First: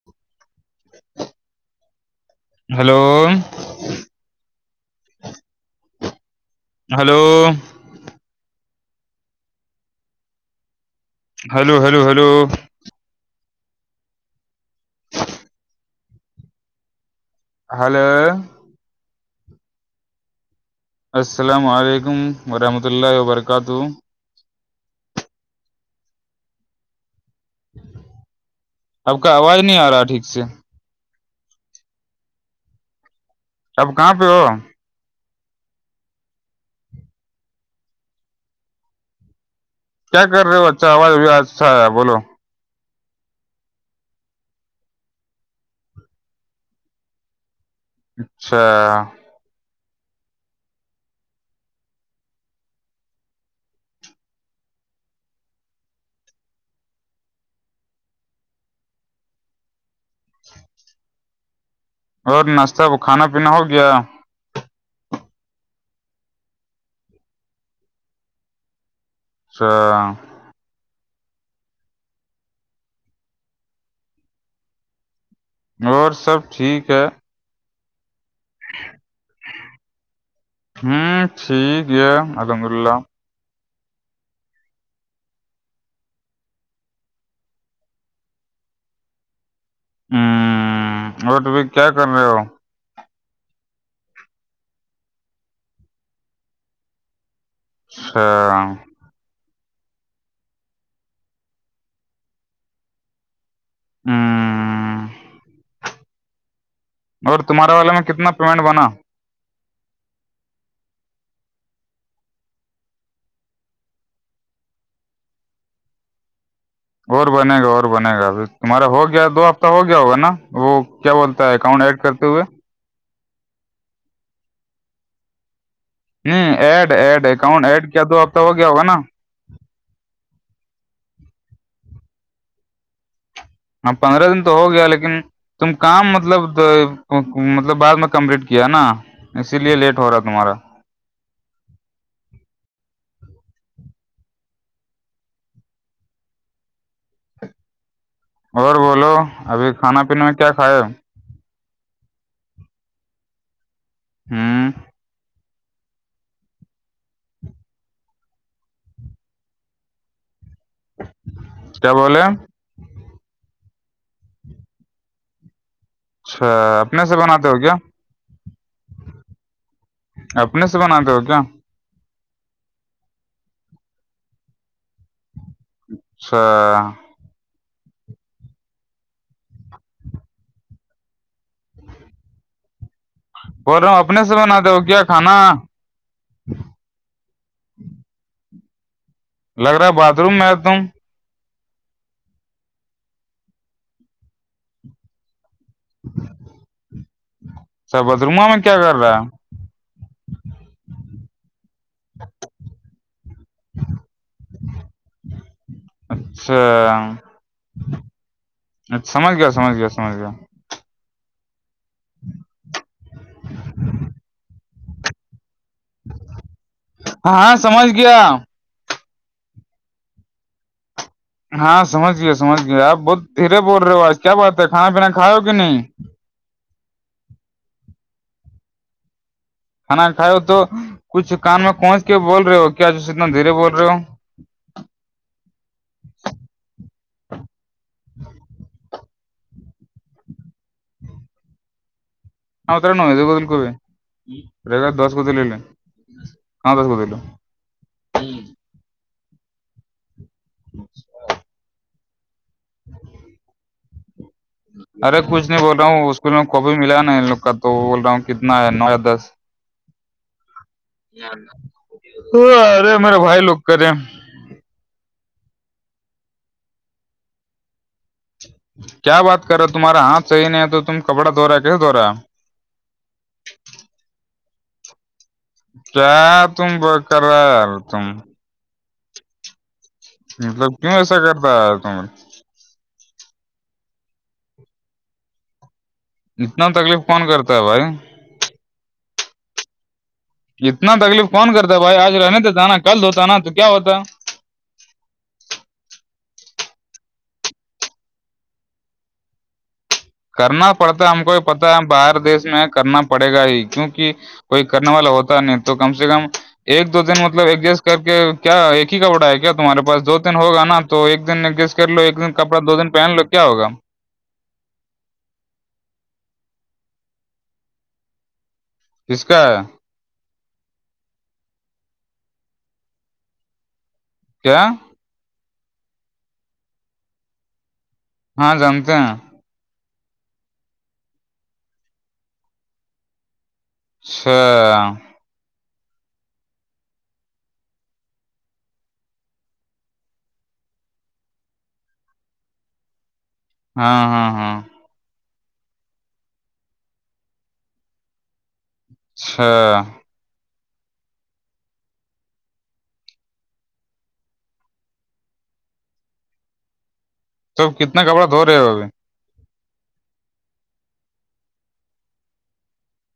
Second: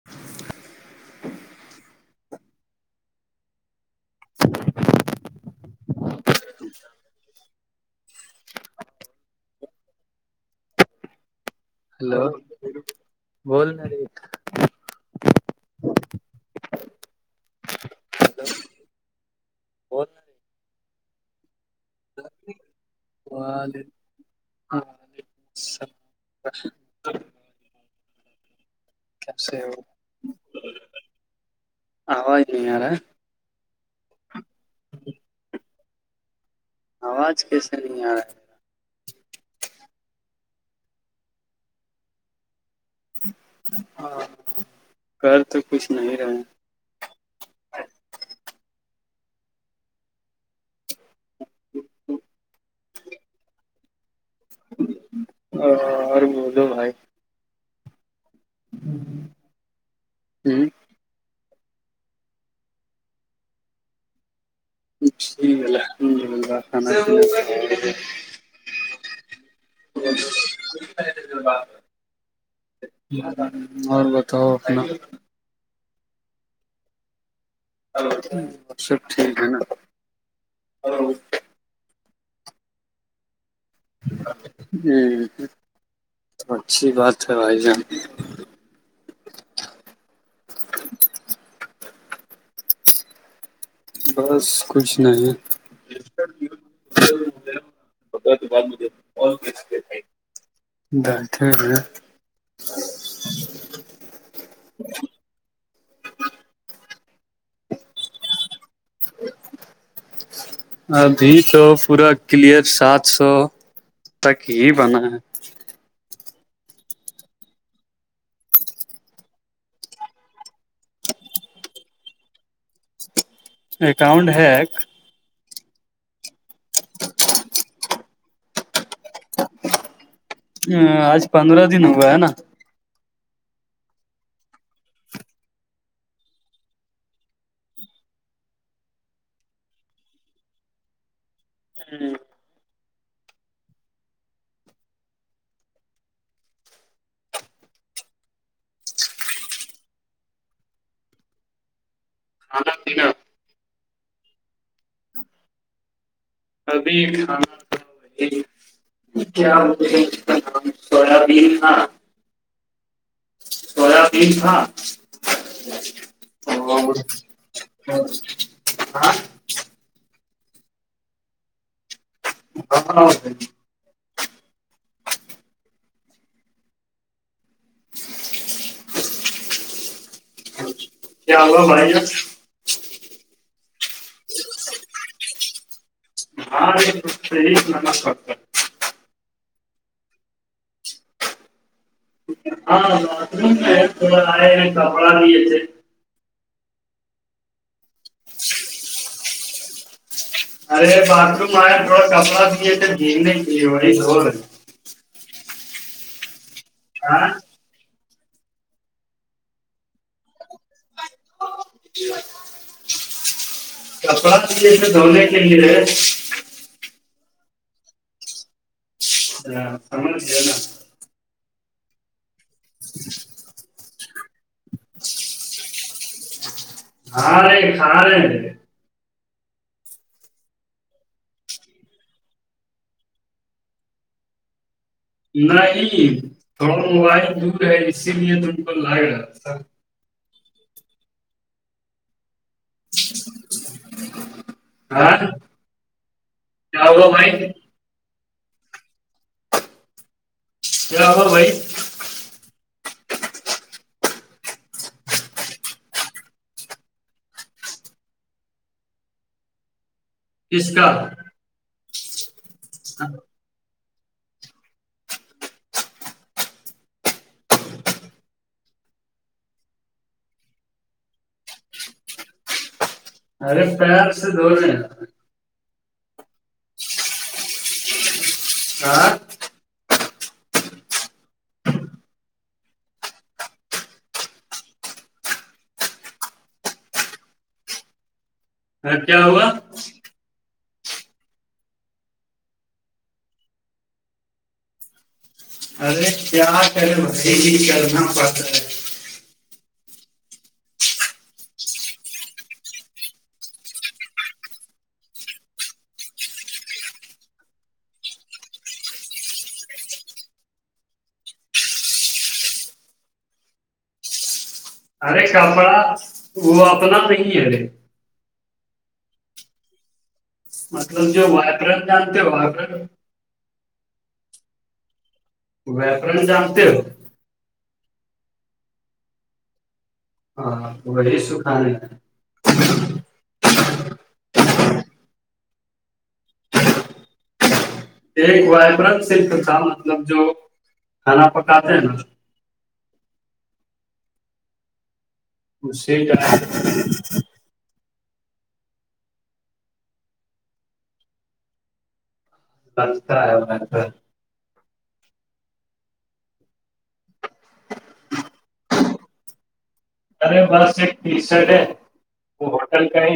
[inaudible] hello [inaudible] hello hello hello hello بولنا رے hello وعلیکم السلام علیکم ورحمۃ اللہ وبرکاتہ وعلیکم السلام اب کا کیسے آواز ہو نہیں آ رہا ٹھیک سے آواز نہیں یارا سب کہاں پہ ہو آج کیسے نہیں آ رہا ہے کیا کر رہے ہو اچھا آواز ا اچھا ہے بولو ہے کر تو کچھ نہیں رہے اچھا ہ اور ب دوو بھائی اور ناشتہ کھانا پینا ہو گیا ٹھیک ہے الحمد للہان [inaudible] [inaudible] اور بتاؤ اپنا اور سب ٹھیک ہے لو سب ٹھیک ہے نا ہ ہوں ٹھیک ہے الحمد اللہ جی اچھی بات ہے بھائی جان ہوں اور تو ب کیا کر رہے ہو بس کچھ نہیں ہے [inaudible] اچچھ ب ک دٹ ہے [inaudible] مگر تمہارے والے میں کتنایمنٹ بنا ابھی تو پورا کلیئر سات سو تک ہی بنا ہے اور بنے گا اور بنے گا اب تمہارا ہو گیا دو ہفتہ ہو گیا ہوگا نا وہ کیا بولتا ہے اکاؤنٹ ایڈ کرتے ہوئے اکاؤنٹ ہیک ہ ایڈ ایڈ اکاؤنٹ ایڈ کیا دو ہفت ہو گیا ہوگا نا ا آج پندرہ دن ہوا ہے نا ہاں پندرہ دن تو ہو گیا لیکن تم کام مطلب مطلب بعد میں کمپلیٹ کیا نا اسی لیے لیٹ ہو رہا ہے تمہارا [inaudible] اور بولو ابھی کھانا پینے میں کیا کھاائے ہے ہاں یک [unintelligible] ہوں ابھی کھانا کیا مج سولہ بھیین ہاں کیا بولے سویا بین تھا اچھا اپنے سے بناتے ہو کیا ہاں اپنے سے بناتے ہو کیا ہو [unintelligible] اچھا کیا ہو ب ج بول رہا ہوں اپنے سے بناتے ہو کیا کھانا ہاں نم لگ رہا ہے باتھ روم میں ایک دم ہاں تھڑا آ کا با بھی تھ اچھا بدرما میں کیا کر رہا ہے ارے باتھ رم آ تھوڑا کپڑا بھی جھی نہیں گ زور اچھا ہاں اچھا سمجھ گیا سمجھ گیا سمج گیا کپڑا رکھے تھے دھونے کے لیے ہاں سمجھ گیا ہاں سمجھ گیا نا ہاں سمجھ گئےے سمج گیے آپ بہت دھیرے بول رہے ہو آج کیا بات ہے کھا پینا کھا ہو کہ نہیں ہ رہے کھا رہے ہیں کھانا کھائے ہو تو کچھ کان میں پہنچ کے بول رہے ہو کیا اتنا دھیرے بول رہے ہو نہیں تھڑ موبائل دور ہے اسی لیے ت کو لائ رہا تھا ہاںترا ن د کودل کوو ر گا دس ہاں کو دل کاں دس کیا کو ہوا دل بھائی کیا ہوا بھائی ارے کچھ نہیں بول رہا ہوں اسکول میں کاپی ملا نا ان لوگ کا تو بول رہا ہوں کتنا ہے نو یا دس کس کا تو ارے میرے بھائی لوگ کرے کیا بات کرو تمہارا ہاتھ صح نہیں ہے تو تم کپڑا دھ رہا ہے کیسے دھ رہا ہے ارے پارس دنے کیا تم ب کرر تم آاں مطلب کیوں ایسا کرتا ہے تم اتنا تکلیف کون کرتا ہے بھائی ہاں کیا ہوا اتنا تکلیف کون کرتا بھائی آج رہنے تو ج نا کل دھ ہوتا نا تو کیا ہوتا ارے کیا کرے بھائی کرنا پڑتا ہے کرنا پڑتا ہے ہم کو یہ پتا ہے باہر دیش میں کرنا پڑے گا ہی کیونکہ کوئی کرنے والا ہوتا نہیں تو کم سے کم ایک دو دن مطلب ایڈجسٹ کر کے کیا ایک ہی کا بٹا ہے کیا تمہارے پاس دو دن ہوگا نا تو ایک دن ایڈجسٹ کر لو ایک دن کپڑا دو دن پہن لو کیا ہوگا ارے کپڑا وہ اپنا نہیں ہےرے کس کا ہے مطلب جو وائبرن جانتے وبر کیا ویاپرن جامتے ہو ہاں جانتے ہیں وہی سکھا رہے ہیں سھ ایک وائبرن صرف تھا مطلب جو کھانا پکاتے ہیں نا ہاں ہاں ہاں شی کیا چھ سر کرا ہے ب توب کتنا کپڑا دھ رہے ہو ابھی ارے بس ایک ٹی شرٹ ہے وہ ہوٹل کائی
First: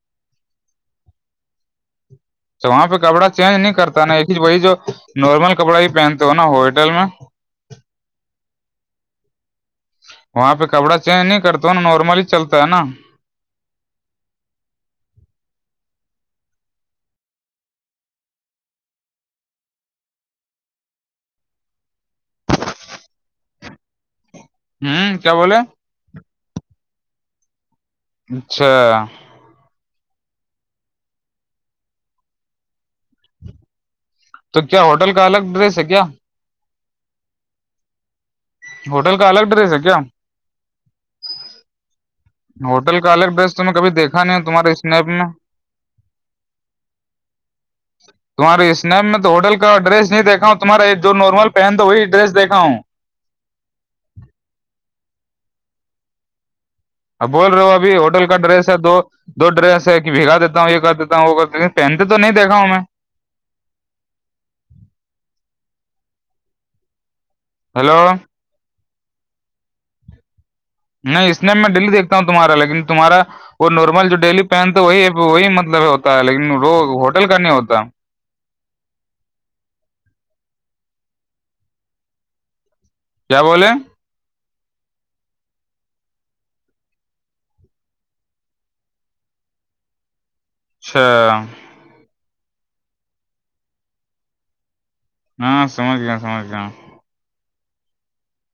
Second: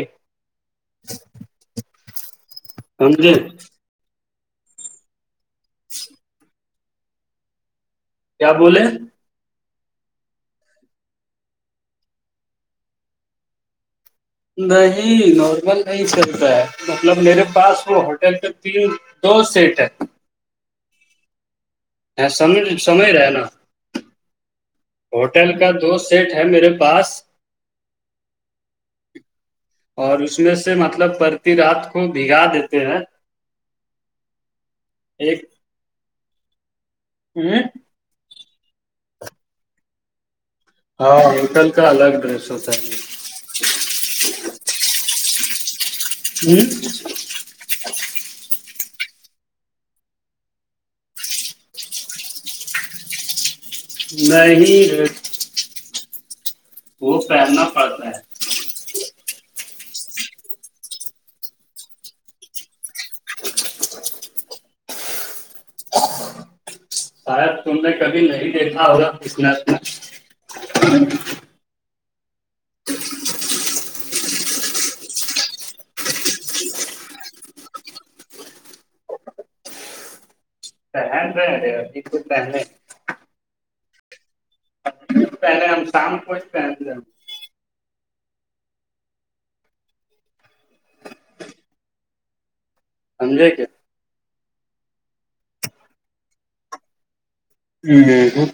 تو وہاں پہ کپڑا سمجھے چینج نہیں کرتا نا ایک ہی وہی جو نارمل کپڑا ہی پہنتے ہو نا ہوٹل میں کیا بولے وہاں پہ کپڑا چینج نہیں کرتا نا نارملی ہی چلتا ہے نا نہیں نارمل نہیں چلتا ہے مطلب میرے پاس وہ ہوٹل ت دو سیٹ ہے سم سمج رہے نا ہوں کیا بولے ہوٹل کا دوست سیٹ ہے میرے پاس اچھا اور اس میں سے مطلب پرتی رات کو بھگا دیتے ہیں تو کیا ہوٹل کا الگ ایک ڈریس ہے کیا [unintelligible] ہوٹل کا الگ ڈریس ہے کیا ہاں انکل کا الگ ڈریس ہوتا ہوٹل ہے کا الگ ڈریس تویں کبھی دیکھا نہیں تمہارے اسنیپ میں ہوں تمہاراری اسنم میں تو ہوٹل کا ڈڈریس نہیں دیکھا ہوں تمہارا جو نارمل پہن تو وہی ڈریس دیکھا ہوں نہیں وہ اب بول رہے پہننا ہو ابھی پڑتا ہے ہوٹل کا ڈریس ہے دو دو ڈریس ہے کہ بھگا دیتا ہوں یہ کر دیتا ہوں وہ کر دیتے ہ پہنتے تو نہیں دیکھا ہوں میں شاید تم نے ہیلو کبھی نہیں دیکھا ہوگا اتنانا نہیں اس میں دیکھتا ہوں تمہا لیکن تمہارا وہ نارمل جو ڈیلی پہن تو وہی وہی مطلب ہوتا ہے لیکن وہ ہوٹل کا نہیں ہوتا چان رہ رہے چ کیا بولیں پہلے شام کوچ پ ج اچھا سمجے کیا ہاں سمچیں سمچیں نہیں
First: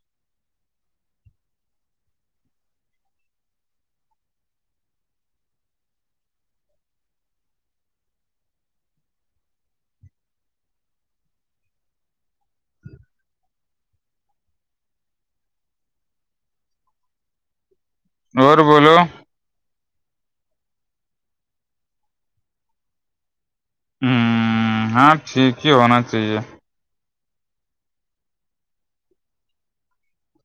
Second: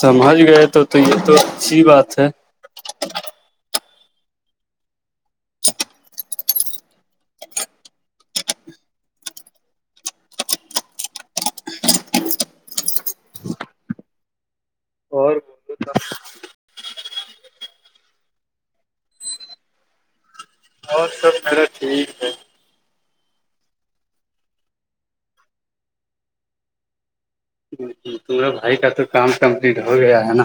سمجھ گئے تو تو یہ تو اچھی بات ہے اورور بولو اور سب مرا ٹھیک ہے ہوں ہاں ٹھیک ہی ہونا چاہیے تمرے بھائی کا تو کام کمپلیٹ ہو گیا ہے نا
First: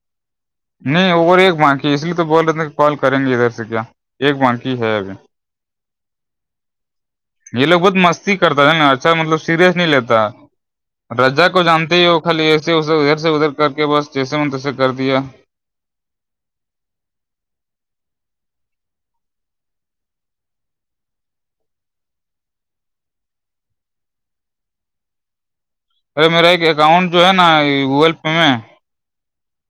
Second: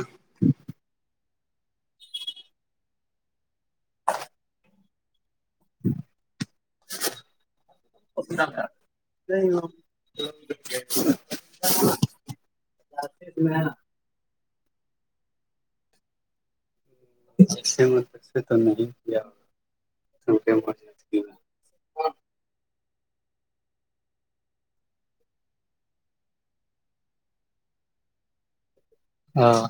نہیں اور ایک بانکی اس لیے تو بول رہے تھ کہ کال کریں گے ادھر سے کیا ایک بانکی ہے ابھی یہ لوگ بہت مستی کرتا تھا نا اچھا مطلب سیریس نہیں لیتا را کو جانتے ہی وہ کل ایس اسے ادھر سے ادھر کر کے بس جیسے من تسے کر دیا م سے تو نہیں کیا ارے میرا ایک اکاؤنٹ جو ہے نا گوگل پے میں ہاں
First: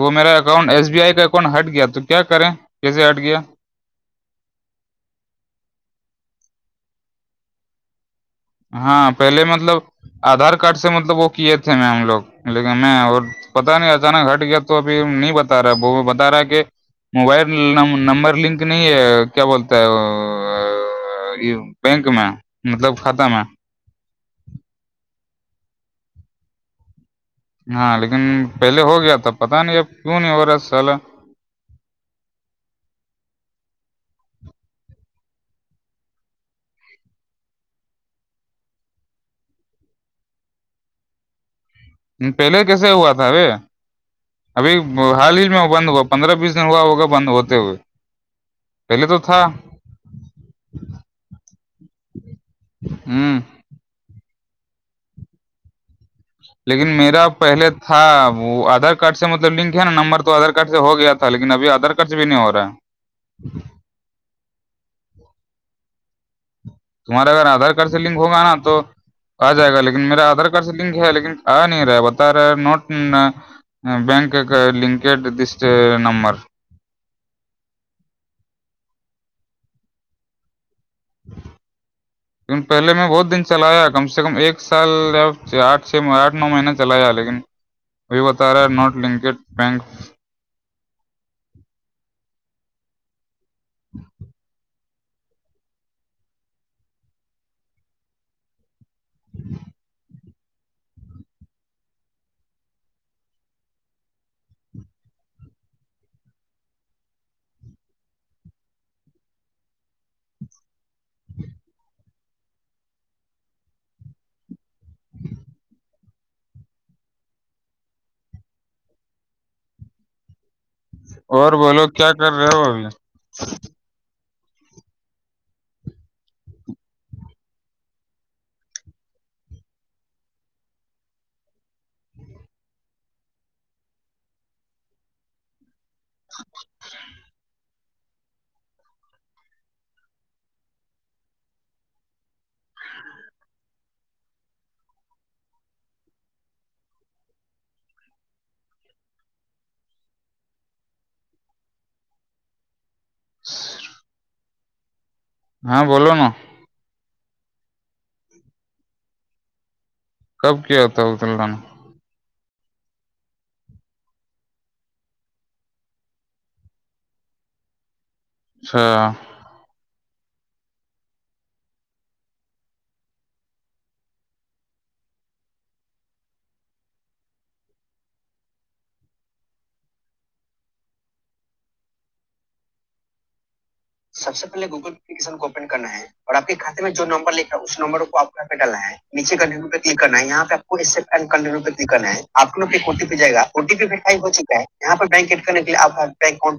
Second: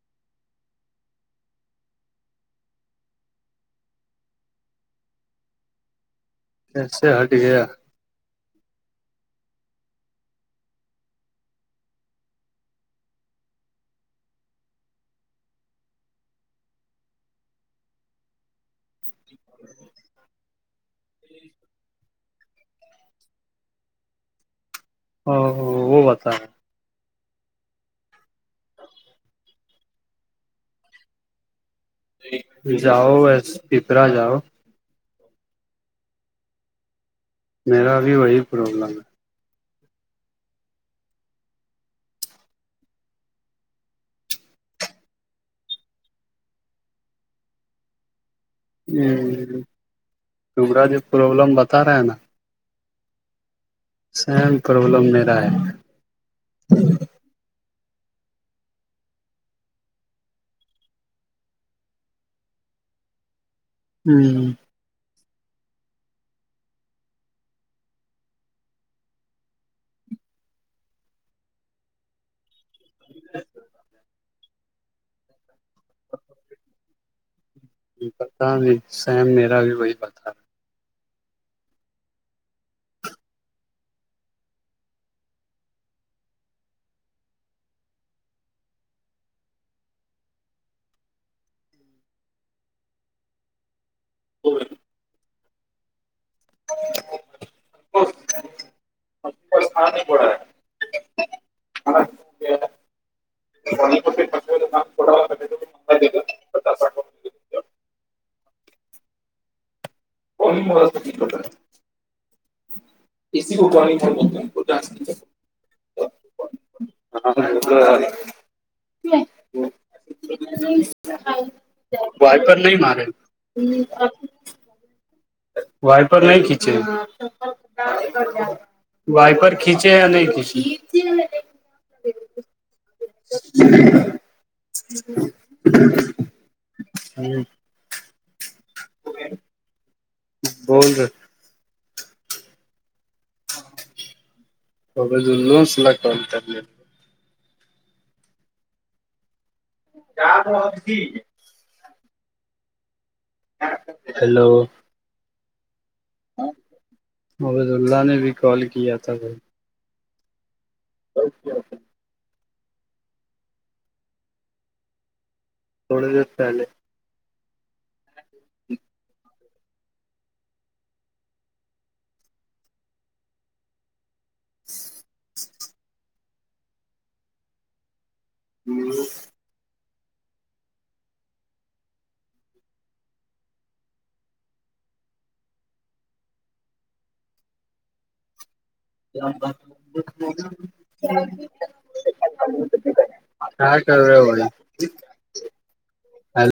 وہ میرا اکاؤنٹ ایس بی آئی کا اکاؤنٹ ہٹ گیا تو کیا کریں کیسے ہٹ گیا کیسے ہٹ گیا ہاں پہلے مطلب آدھار کارڈ سے مطلب وہ کیے تھے میں ہم لوگ لیکن میں اور پتا نہیں اچانک ہٹ گیا تو ابھی نہیں بتا رہا وہ بتا رہا ہے کہ موبائل نمبر لنک نہیں ہے کیا بولتا ہے بینک میں مطلب کھاتہ میں ا وہ بتا رہ ہاں لیکن پہلے ہو گیا تھا پتا نہیں اب کیوں نہیں ہو رہا سالا جاؤ ایس پپرا جاؤ میرا بھی وہی پرابلم ہے پہلے کیسے ہوا تھا ار ابھی حال ہی میں بند ہوا پندرہ بیس دن ہوا ہوگا بند ہوتے ہوئے پہلے ہ تو تھا شرہ جو پروابلم بتا رہا ہے نا ہوں سیم پرابلم نہیں رہا ہے لیکن میرا پہلے ہاں وہ آدھار کارڈ سے مطلب لنک ہے نا نمبر تو آدھار کارڈ سے ہو گیا تھا لیکن ابھی آدھار کارڈ سے بھی نہیں ہو رہا ہے جی ہوں تمہارا اگر آدارڈ سے لنک ہوگا نا تو آ جائے گا لیکن میرا آدھار کارڈ سے لنک ہے لیکن آ نہیں رہا بتا رہے نوٹ بینک کا لنکڈس نمبر پتا نہیں سیم میرا بھی وہی پتا [inaudible] پہلے میں بہت دن چلایا کم سے کم ایک سال یا آٹھ چھ آٹھ نو مہیین چلایا لیکن وہی بتا رہا ہے ناٹ لنکڈ بینک [inaudible] اور ھان نہیں پڑا ہے اور ملا س لوٹ ایسیی کوٹو نہیں تھا م ہاں اور بولو کیا کر وائ رہے پر ہو نہیں ابھی مارے وائپر نہیں کھینچے وائپر کھیچے نہیں کھیچے [inaudible] [inaudible] ہاں [inaudible] بول رہ [inaudible] [inaudible] ہیلو ہاں بولو نا حبض اللہ نے بھی کال کیا تھا بھائی کب کیا تھا عبد اللہ نے تھوڑی دیر پہلے اچھا [inaudible] ہوں سب سے پہے گوگلیکن کو اوپن کرنا ہے اور آپ کے کاتے میں جو نمبر لکھا اس نمبر کو آپ پہ ڈالنا ہے کیا نیچے کنٹو کرنا ہے یہاں پہ آپ کو کن کا کرنا ہے آپ لو کے کوٹٹی پہ جائے گا اوٹی کر پیٹائی رہے ہو چکا ہے بھائی یہاں پر بینک ایڈ کرنے کے لی آپ